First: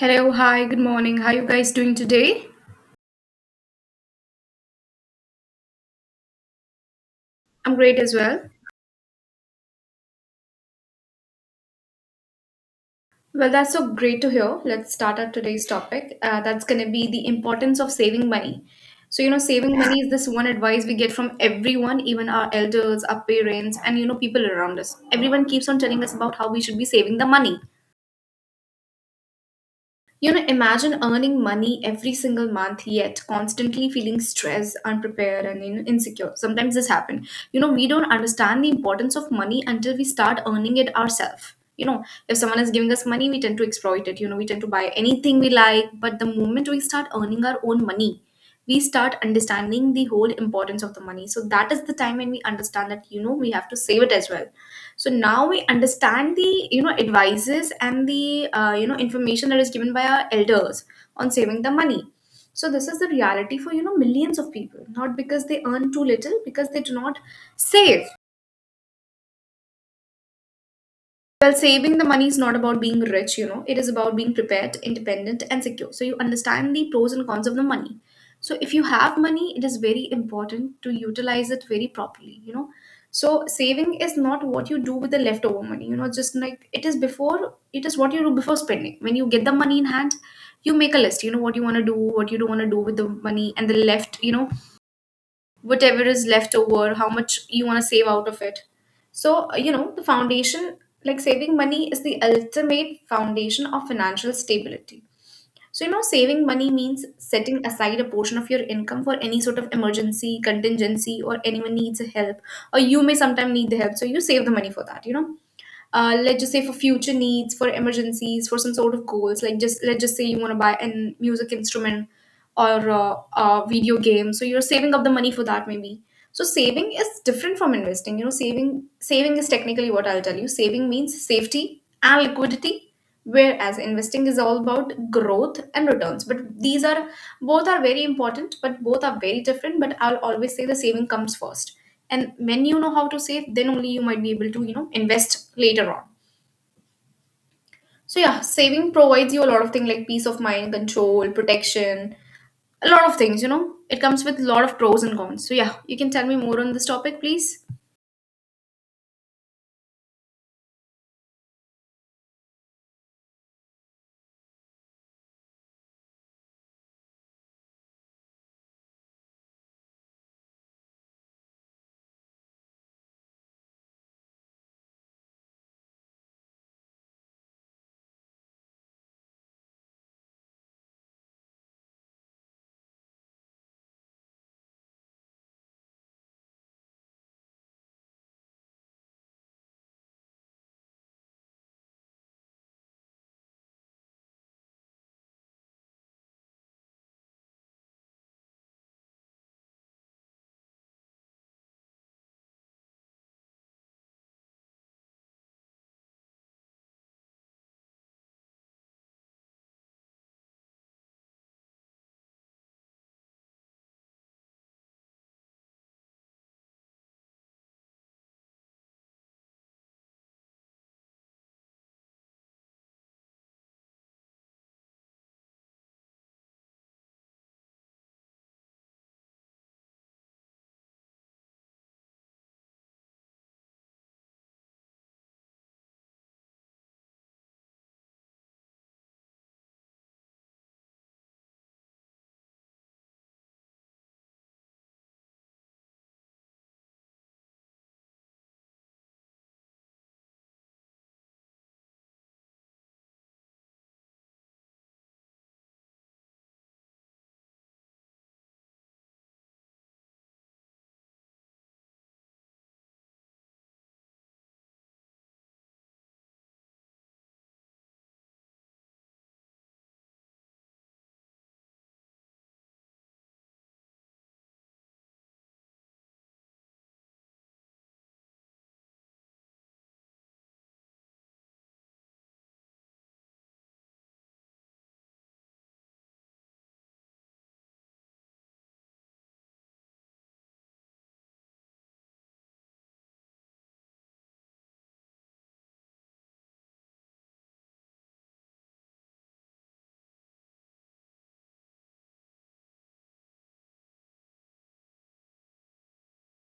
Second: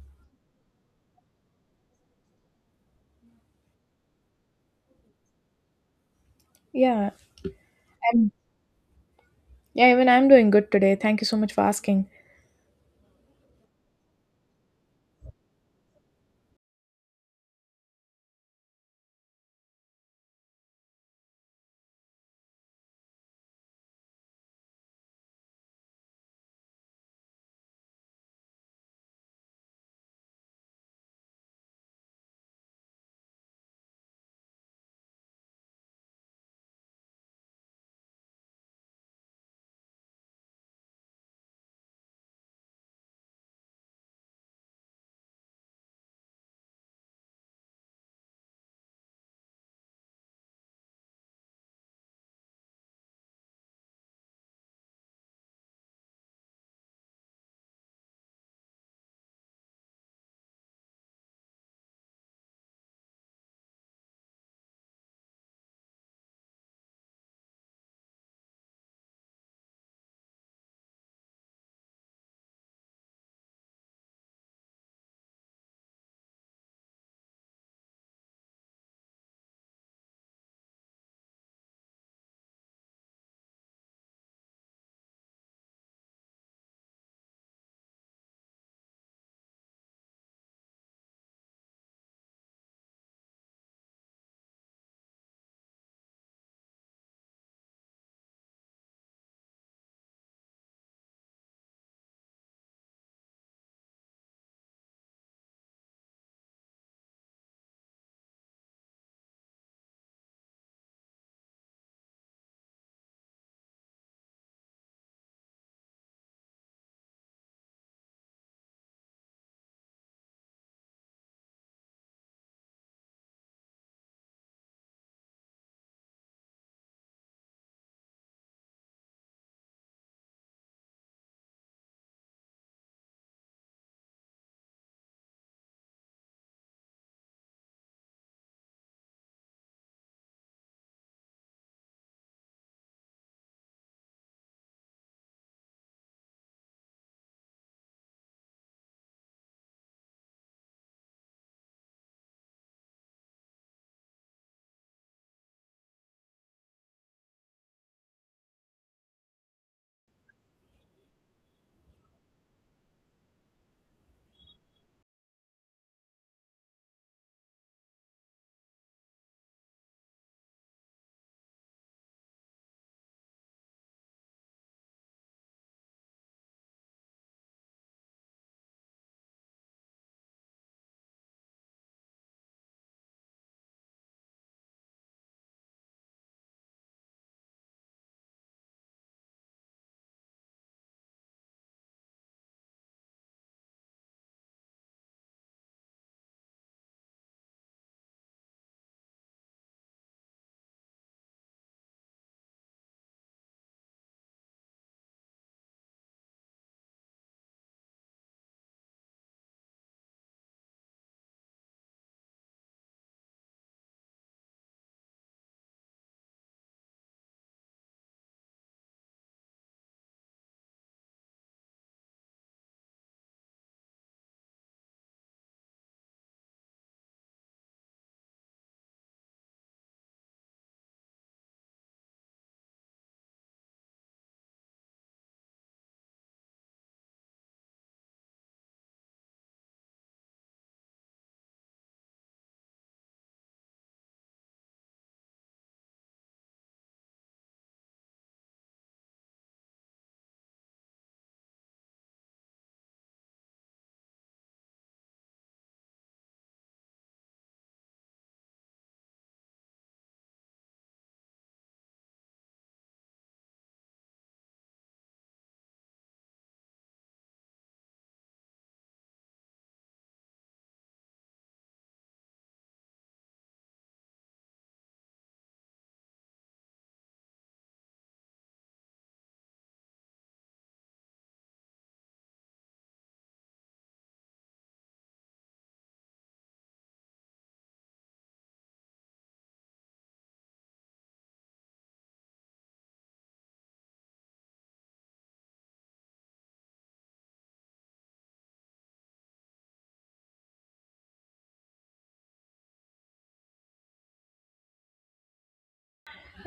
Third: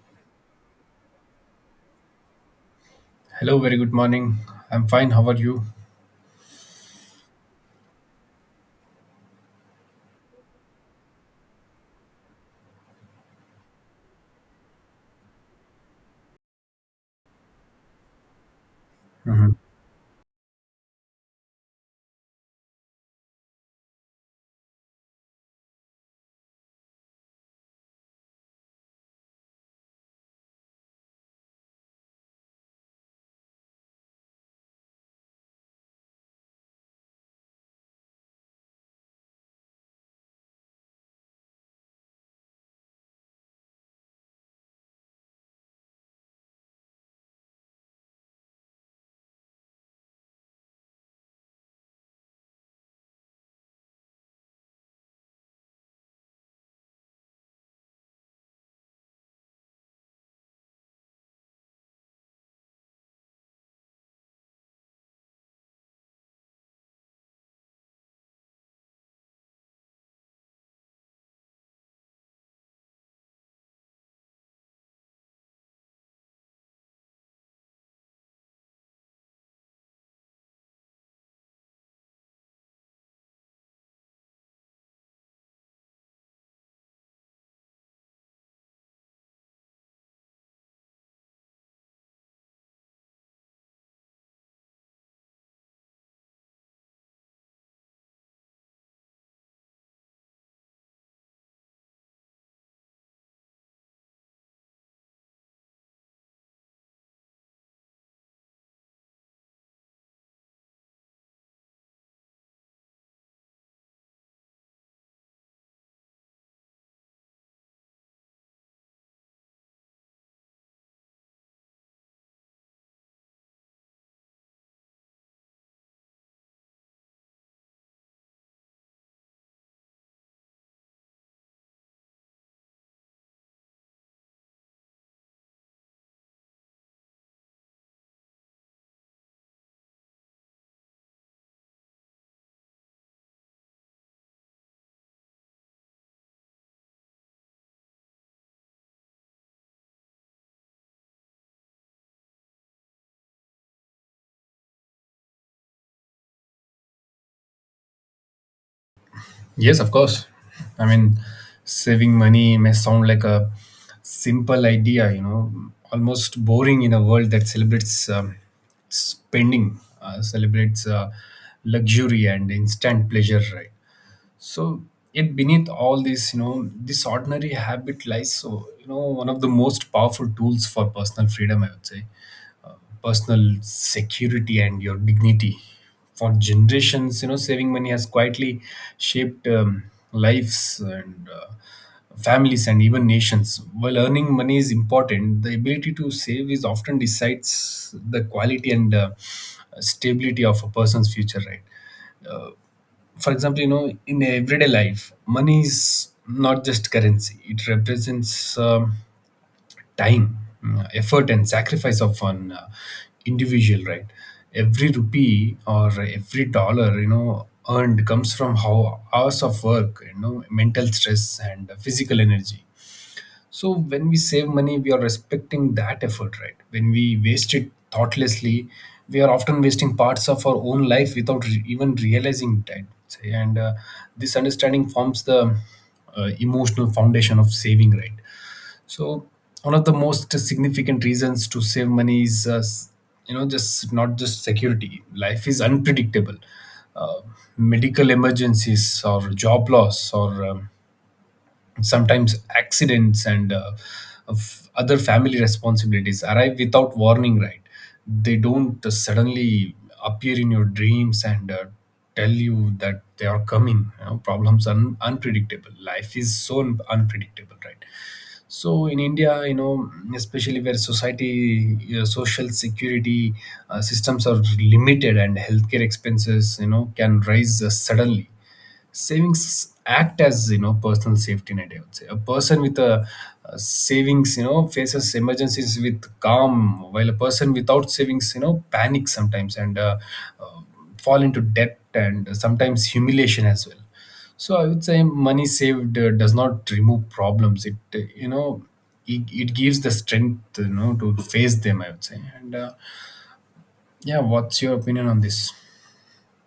Hello, hi, good morning. How you guys doing today? Hello, very good morning. I'm fine. How are you? Yeah, I'm great as and well. yeah, even I'm doing good today. Thank you so much for asking. Well, that's so great to hear. Let's start our today's topic. That's going to be the importance of saving money. So, Mhm. saving money is this one advice we get from everyone, even our elders, our parents, and, people around us. Everyone keeps on telling us about how we should be saving the money. Imagine earning money every single month, yet constantly feeling stressed, unprepared, and insecure. Sometimes this happens. We don't understand the importance of money until we start earning it ourselves. If someone is giving us money, we tend to exploit it. We tend to buy anything we like. But the moment we start earning our own money, we start understanding the whole importance of the money, so that is the time when we understand that we have to save it as well. So now we understand the advices and the information that is given by our elders on saving the money. So this is the reality for millions of people, not because they earn too little, because they do not save. Well, saving the money is not about being rich, it is about being prepared, independent, and secure. So, you understand the pros and cons of the money. So, if you have money, it is very important to utilize it very properly. So, saving is not what you do with the leftover money, just like it is before, it is what you do before spending. When you get the money in hand, you make a list, what you want to do, what you don't want to do with the money, and the left, you know, whatever is left over, how much you want to save out of it. So, the foundation, like saving money, is the ultimate foundation of financial stability. So, saving money means setting aside a portion of your income for any sort of emergency, contingency, or anyone needs help, or you may sometimes need the help. So, you save the money for that. Let's just say for future needs, for emergencies, for some sort of goals. Like just let's just say you want to buy a music instrument or a video game, so you're saving up the money for that maybe. So saving is different from investing. Saving is technically what I'll tell you. Saving means safety and liquidity, whereas investing is all about growth and returns. But these are both are very important, but both are very different. But I'll always say the saving comes first. And when you know how to save, then only you might be able to, invest later on. So yeah, saving provides you a lot of things like peace of mind, control, protection, a lot of things. It comes with a lot of pros and cons. So yeah, you can tell me more on this topic, please. Yes, of course. I mean, saving money may sound like a simple idea, almost boring in a world that celebrates spending, celebrates luxury and instant pleasure, right? So, yet beneath all this, this ordinary habit lies, so, one of the most powerful tools for personal freedom, I would say, personal security and your dignity. For generations, saving money has quietly shaped lives and families and even nations. While earning money is important, the ability to save is often decides the quality and stability of a person's future, right? For example, in everyday life, money is not just currency, it represents time, effort, and sacrifice of an individual, right? Every rupee or every dollar, earned comes from how hours of work, mental stress and physical energy. So when we save money, we are respecting that effort, right? When we waste it thoughtlessly, we are often wasting parts of our own life without even realizing that. And this understanding forms the emotional foundation of saving, right? So one of the most significant reasons to save money is, just not just security. Life is unpredictable. Uh, medical emergencies or job loss or sometimes accidents and of other family responsibilities arrive without warning, right? They don't suddenly appear in your dreams and tell you that they are coming. Problems are unpredictable. Life is so unpredictable, right? So in India, especially where society social security systems are limited and healthcare expenses can rise suddenly, savings act as personal safety net, I would say. A person with a savings faces emergencies with calm, while a person without savings panics sometimes and uh, fall into debt and sometimes humiliation as well. So I would say money saved does not remove problems, it gives the strength to face them, I would say. And yeah, what's your opinion on this?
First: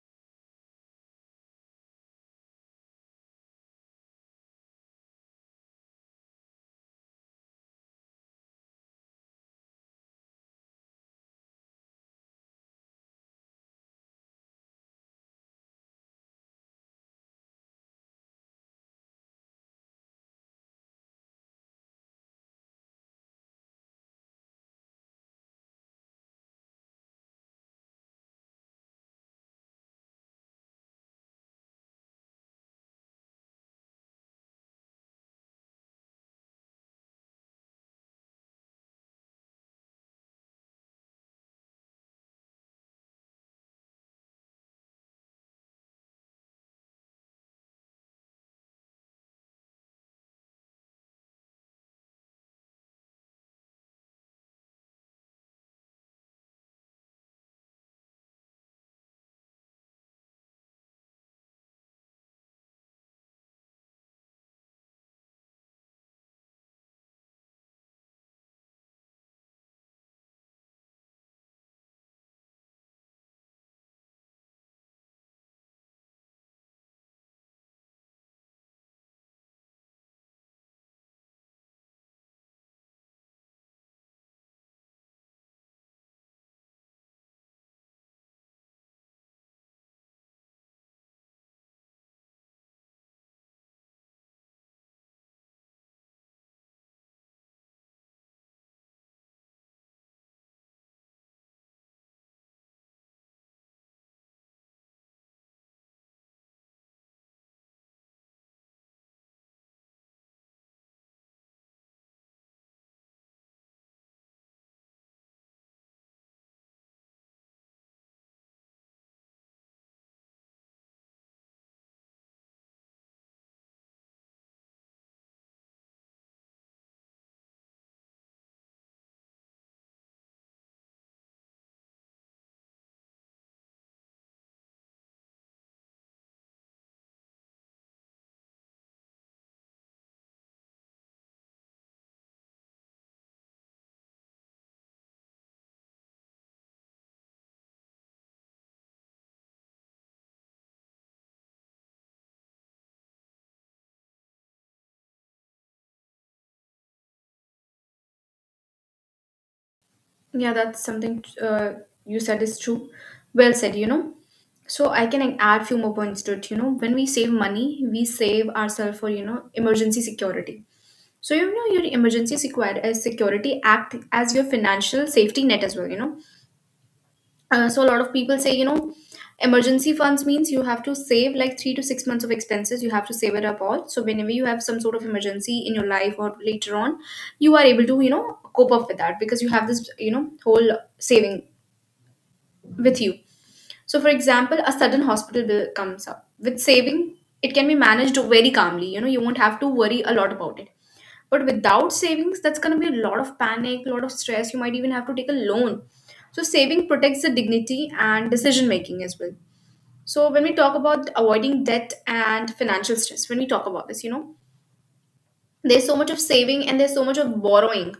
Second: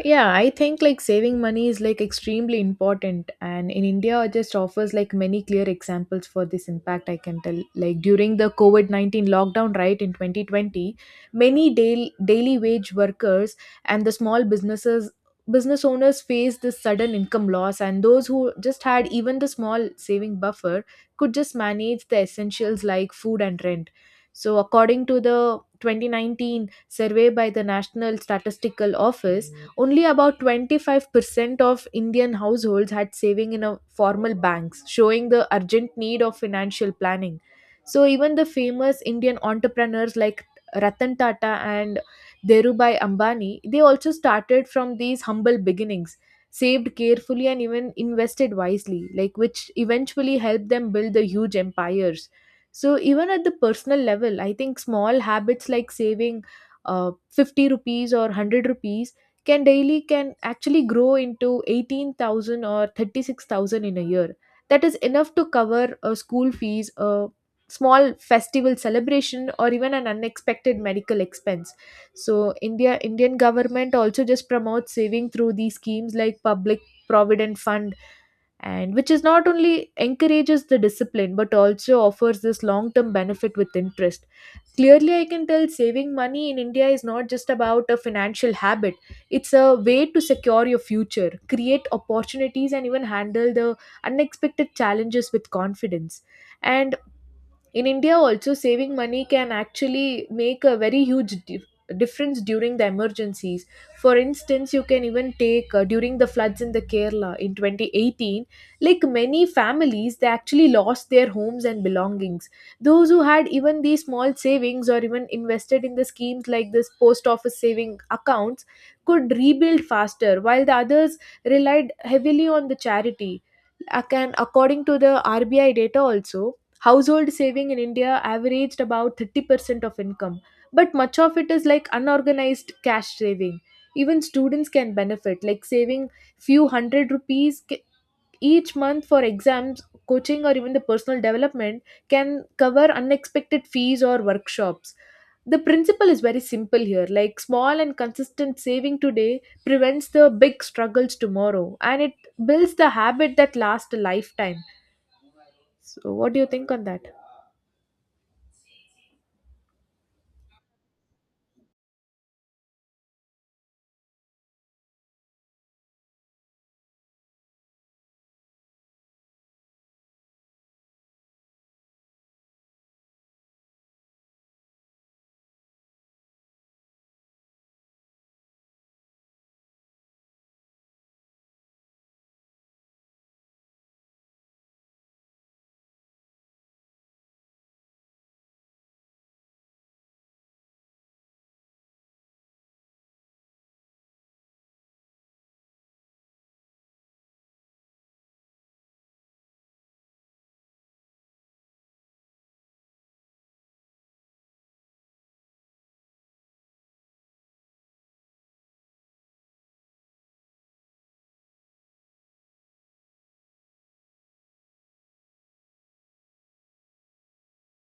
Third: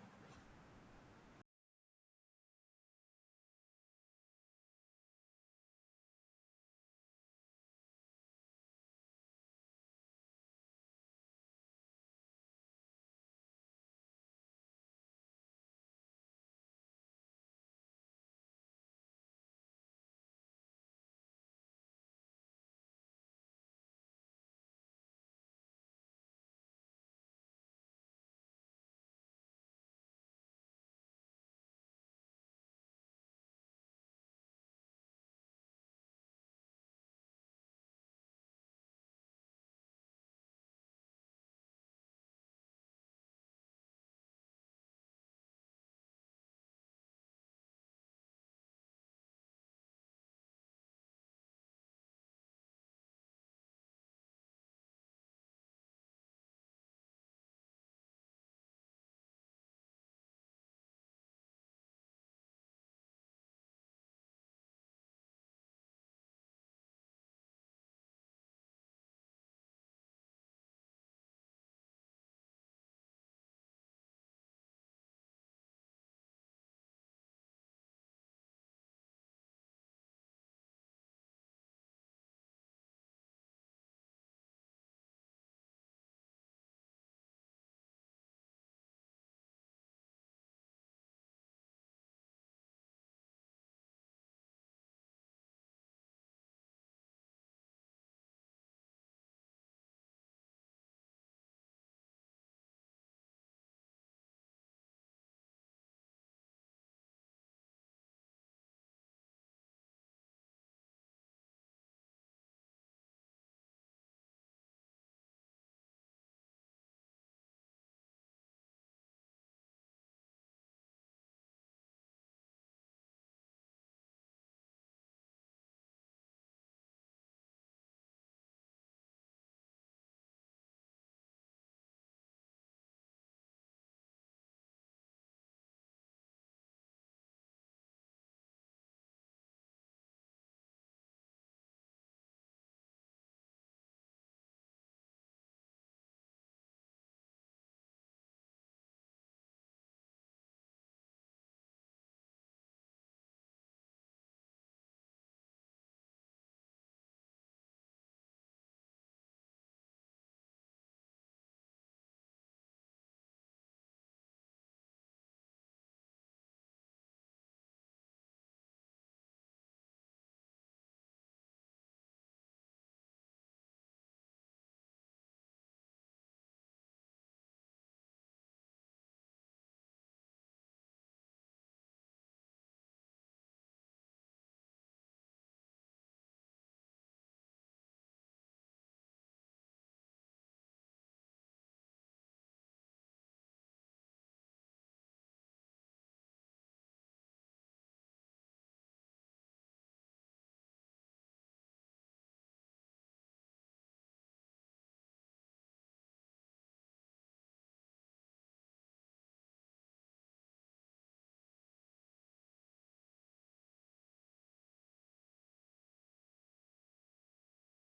Yeah, I think like saving money is like extremely important and in India it just offers like many clear examples for this impact I can tell. Like during the COVID-19 lockdown right in 2020, many daily wage workers and the small business owners faced this sudden income loss and those who just had even the small saving buffer could just manage the essentials like food and rent. So according to the 2019 survey by the National Statistical Office only about 25% of Indian households had saving in a formal banks, showing the urgent need of financial planning. So even the famous Indian entrepreneurs like Ratan Tata and Dhirubhai Ambani, they also started from these humble beginnings, saved carefully and even invested wisely, like which eventually helped them build the huge empires. So even at the personal level, I think small habits like saving ₹50 or ₹100 can daily can actually grow into 18,000 or 36,000 in a year. That is enough to cover a school fees, a small festival celebration or even an unexpected medical expense. So Indian government also just promotes saving through these schemes like public provident fund and which is not only encourages the discipline but also offers this long term benefit with interest. Clearly I can tell saving money in India is not just about a financial habit, it's a way to secure your future, create opportunities and even handle the unexpected challenges with confidence. And in India also saving money can actually make a very huge difference during the emergencies. For instance you can even take during the floods in the Kerala in 2018 like many families they actually lost their homes and belongings. Those who had even these small savings or even invested in the schemes like this post office saving accounts could rebuild faster while the others relied heavily on the charity. And according to the RBI data also household saving in India averaged about 30% of income, but much of it is like unorganized cash saving. Even students can benefit, like saving few hundred rupees each month for exams, coaching, or even the personal development can cover unexpected fees or workshops. The principle is very simple here, like small and consistent saving today prevents the big struggles tomorrow and it builds the habit that lasts a lifetime. So, what do you think on that? Yeah, that's something you said is true. Well said. So I can add few more points to it. When we save money, we save ourselves for emergency security. So your emergency security act as your financial safety net as well. So a lot of people say, emergency funds means you have to save like 3 to 6 months of expenses. You have to save it up all. So whenever you have some sort of emergency in your life or later on, you are able to, cope up with that because you have this, whole saving with you. So for example, a sudden hospital bill comes up. With saving, it can be managed very calmly. You won't have to worry a lot about it. But without savings, that's going to be a lot of panic, a lot of stress. You might even have to take a loan. So, saving protects the dignity and decision making as well. So, when we talk about avoiding debt and financial stress, when we talk about this, there's so much of saving and there's so much of borrowing.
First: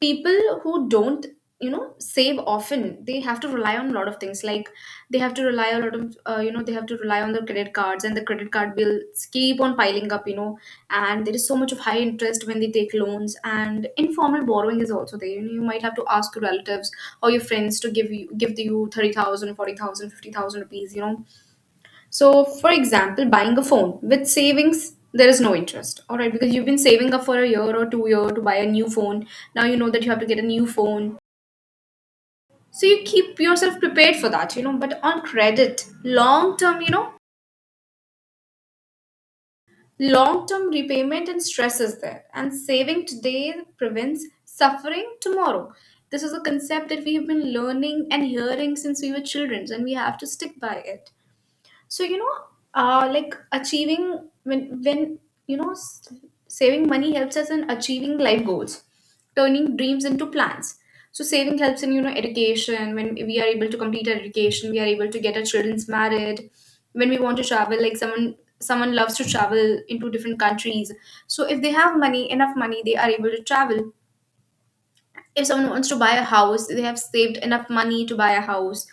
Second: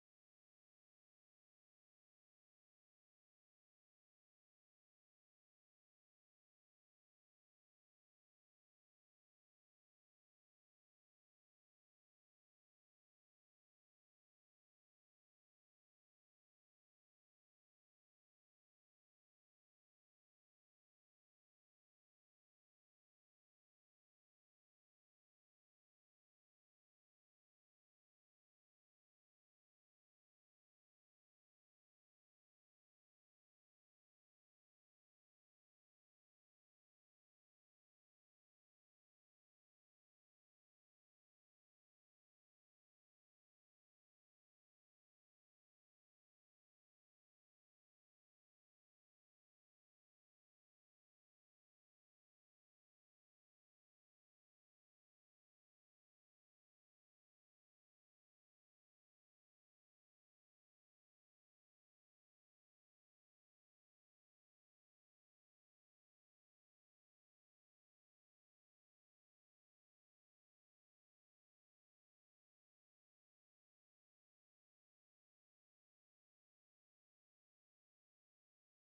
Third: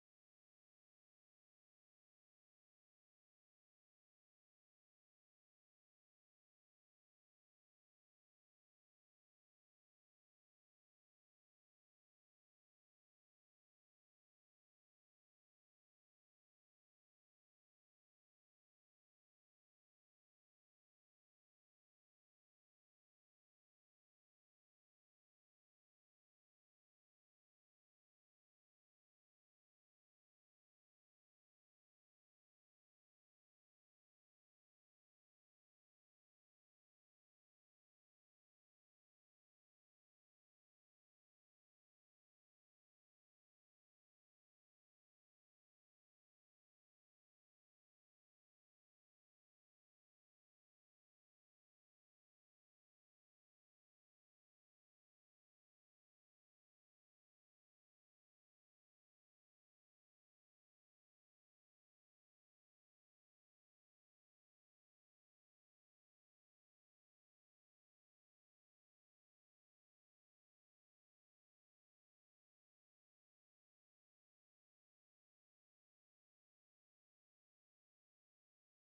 People who don't save often, they have to rely on a lot of things, like they have to rely a lot of they have to rely on the credit cards, and the credit card bills keep on piling up, and there is so much of high interest when they take loans. And informal borrowing is also there, you might have to ask your relatives or your friends to give you 30,000, 40,000, 50,000, 40,000 50,000 rupees, so, for example, buying a phone with savings, there is no interest, all right? Because you've been saving up for a year or 2 year to buy a new phone. Now you know that you have to get a new phone, so you keep yourself prepared for that. But on credit, long term, long term repayment and stress is there, and saving today prevents suffering tomorrow. This is a concept that we have been learning and hearing since we were children, and we have to stick by it. So like achieving, when you know s- saving money helps us in achieving life goals, turning dreams into plans. So saving helps in education. When we are able to complete our education, we are able to get our children's married. When we want to travel, like someone loves to travel into different countries, so if they have money enough money, they are able to travel. If someone wants to buy a house, they have saved enough money to buy a house.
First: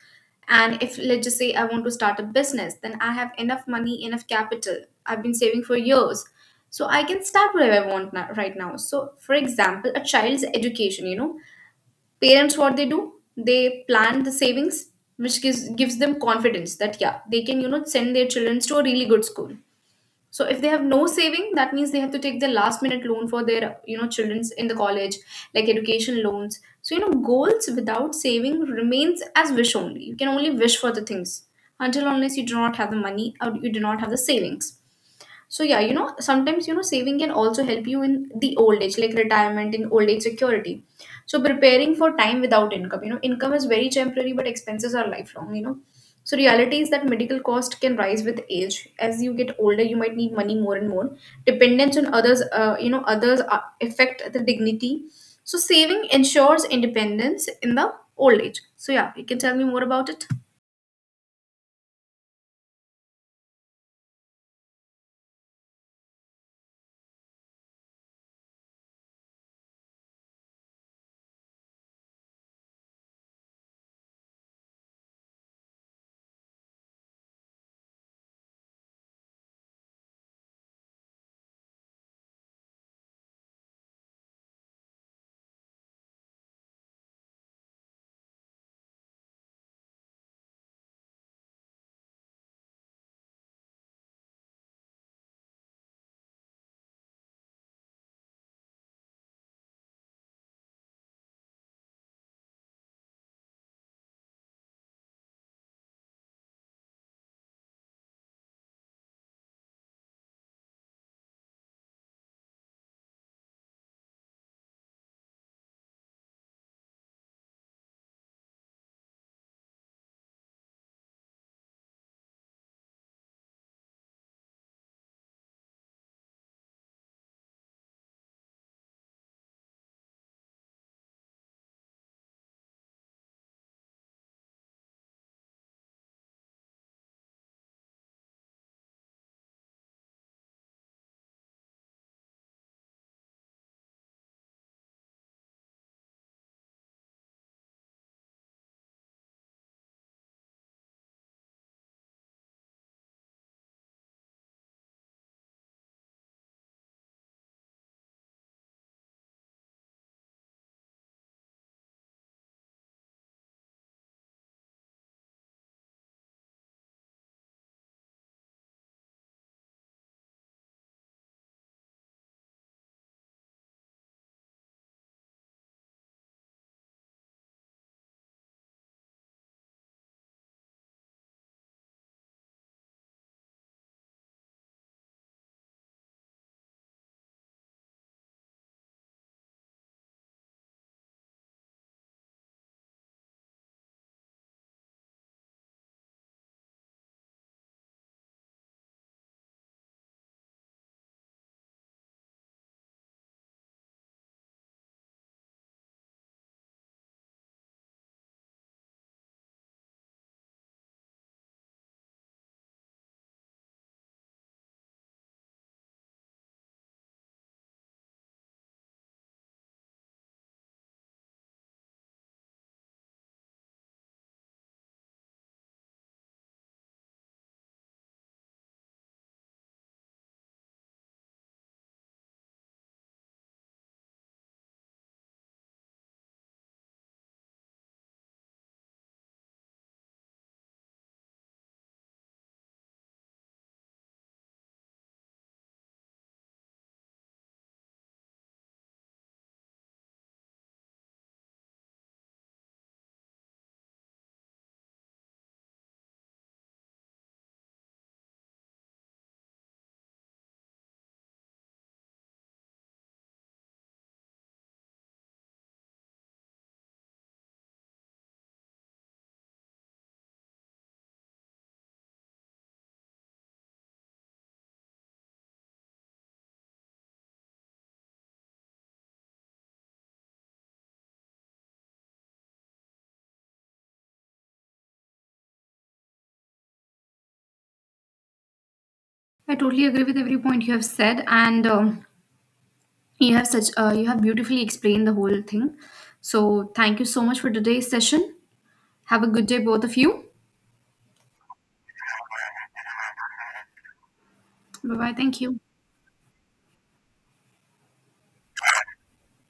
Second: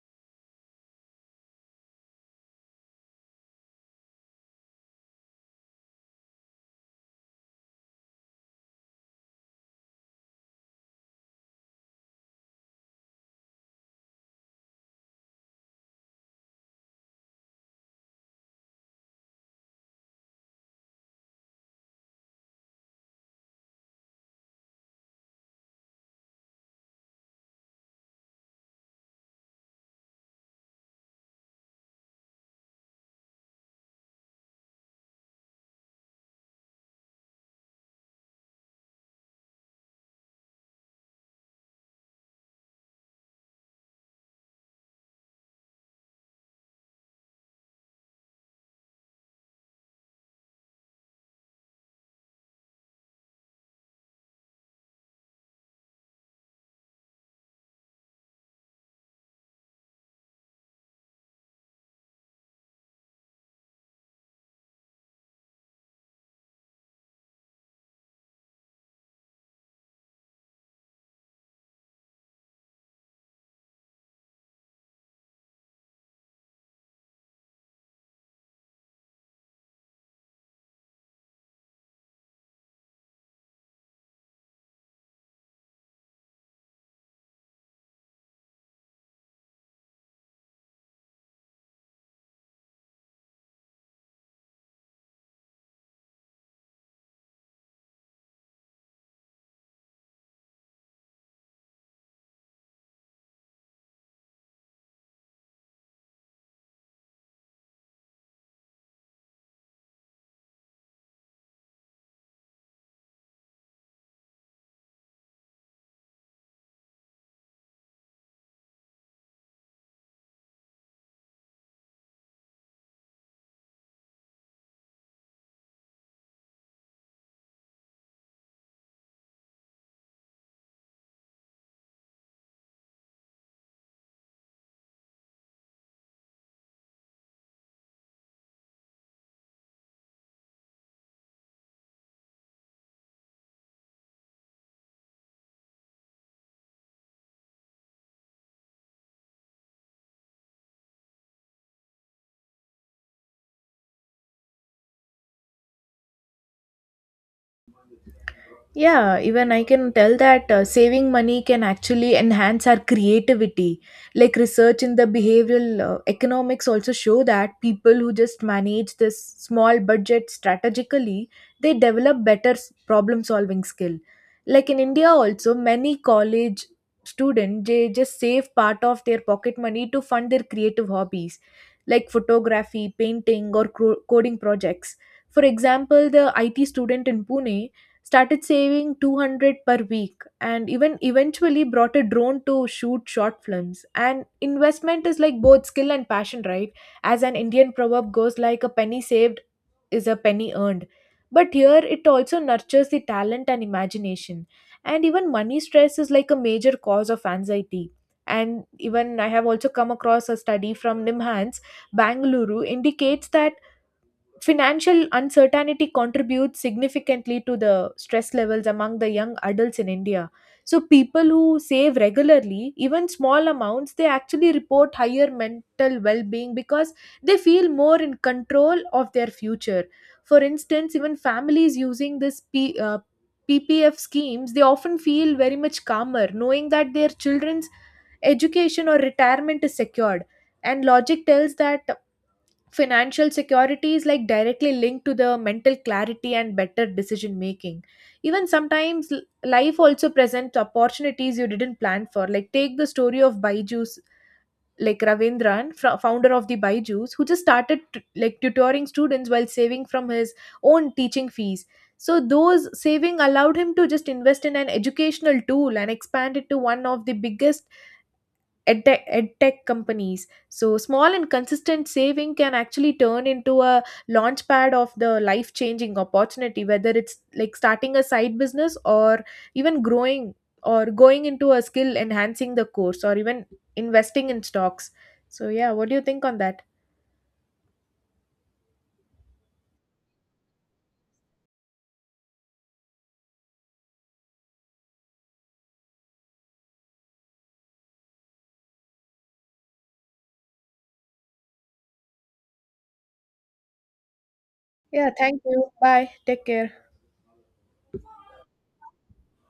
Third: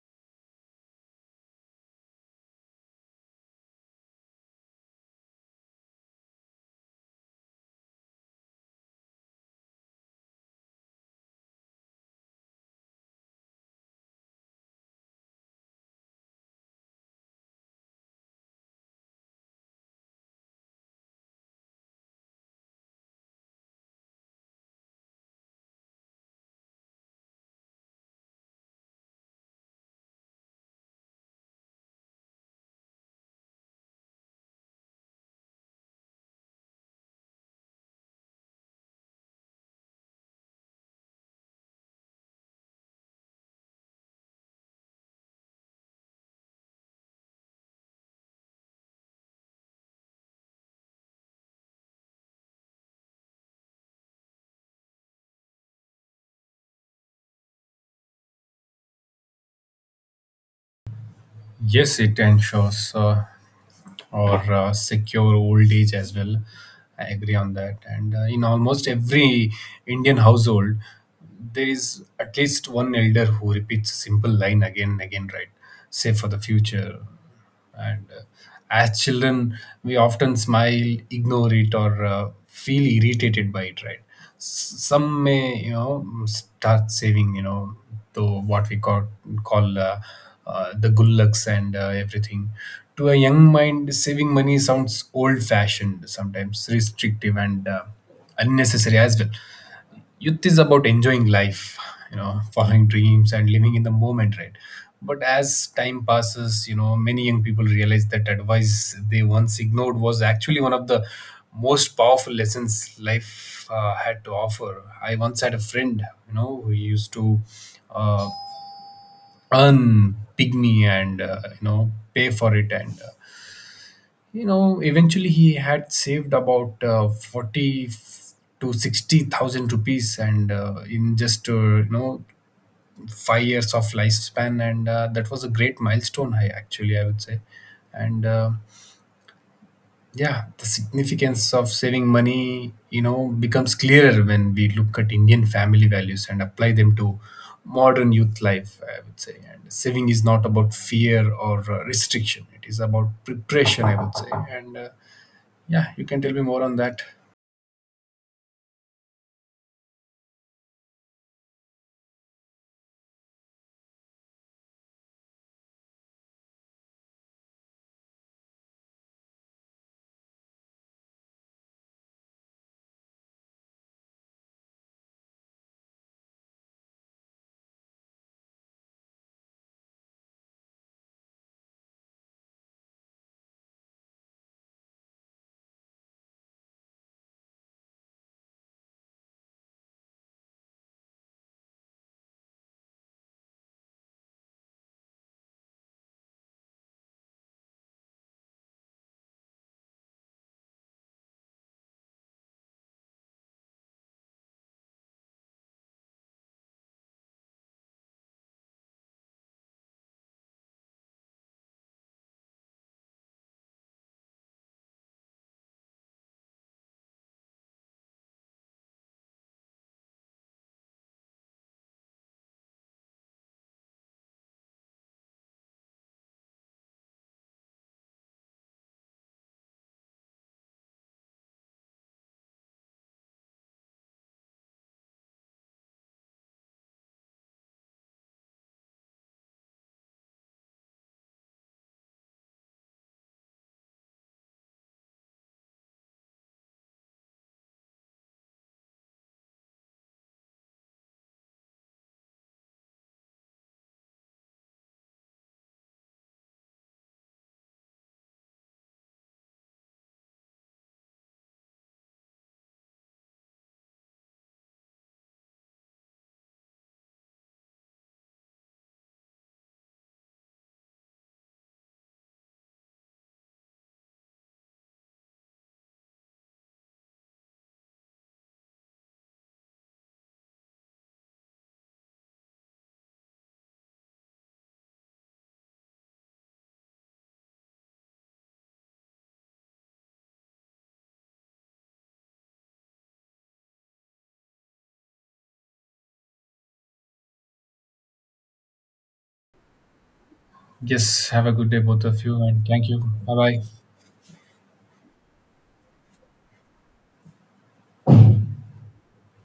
And if let's just say I want to start a business, then I have enough capital. I've been saving for years, so I can start whatever I want now, right now. So for example, a child's education, parents, what they do, they plan the savings, which gives them confidence that yeah, they can send their children to a really good school. So if they have no saving, that means they have to take the last minute loan for their children's in the college, like education loans. So goals without saving remains as wish only. You can only wish for the things until unless you do not have the money or you do not have the savings. So yeah, sometimes saving can also help you in the old age, like retirement in old age security. So preparing for time without income, income is very temporary, but expenses are lifelong. So reality is that medical cost can rise with age. As you get older, you might need money more and more. Dependence on others, others affect the dignity. So saving ensures independence in the old age. So yeah, you can tell me more about it. Yes, it ensures, or secure old age as well. I agree on that. And in almost every Indian household, there is at least one elder who repeats a simple line again and again, right? Save for the future. And as children, we often smile, ignore it, or feel irritated by it, right? Some may, start saving, to what we call the gullaks and everything. To a young mind, saving money sounds old-fashioned, sometimes restrictive and unnecessary as well. Youth is about enjoying life, following dreams and living in the moment, right? But as time passes, many young people realize that advice they once ignored was actually one of the most powerful lessons life had to offer. I once had a friend, who used to uh, earn pygmy and pay for it, and eventually he had saved about 40 to 60,000 rupees, and in just 5 years of lifespan, and that was a great milestone, I actually, I would say. And yeah, the significance of saving money becomes clearer when we look at Indian family values and apply them to modern youth life, I would say. And saving is not about fear or restriction, it is about preparation, I would say. And yeah, you can tell me more on that. Yeah, even I can tell that saving money can actually enhance our creativity. Like research in the behavioral economics also show that people who just manage this small budget strategically, they develop better problem solving skill. Like in India also, many college students they just save part of their pocket money to fund their creative hobbies like photography, painting or coding projects. For example, the IT student in Pune started saving 200 per week and even eventually brought a drone to shoot short films and investment is like both skill and passion, right? As an Indian proverb goes, like a penny saved is a penny earned, but here it also nurtures the talent and imagination. And even money stress is like a major cause of anxiety, and even I have also come across a study from NIMHANS Bangalore indicates that financial uncertainty contributes significantly to the stress levels among the young adults in India. So, people who save regularly, even small amounts, they actually report higher mental well being because they feel more in control of their future. For instance, even families using this PPF schemes, they often feel very much calmer knowing that their children's education or retirement is secured. And logic tells that financial security is like directly linked to the mental clarity and better decision making. Even sometimes life also presents opportunities you didn't plan for, like take the story of Baiju's like Ravindran, founder of the Baiju's who just started like tutoring students while saving from his own teaching fees. So those saving allowed him to just invest in an educational tool and expand it to one of the biggest edtech companies. So, small and consistent saving can actually turn into a launch pad of the life changing opportunity, whether it's like starting a side business or even growing or going into a skill enhancing the course or even investing in stocks. So, yeah, what do you think on that? Every point you have said, and you have beautifully explained the whole thing, so thank you so much for today's session. Have a good day, both of you. Yes, have a good day, both of you, and thank you. Bye bye. Bye Yeah, bye, thank thank you. you. Bye. Take care.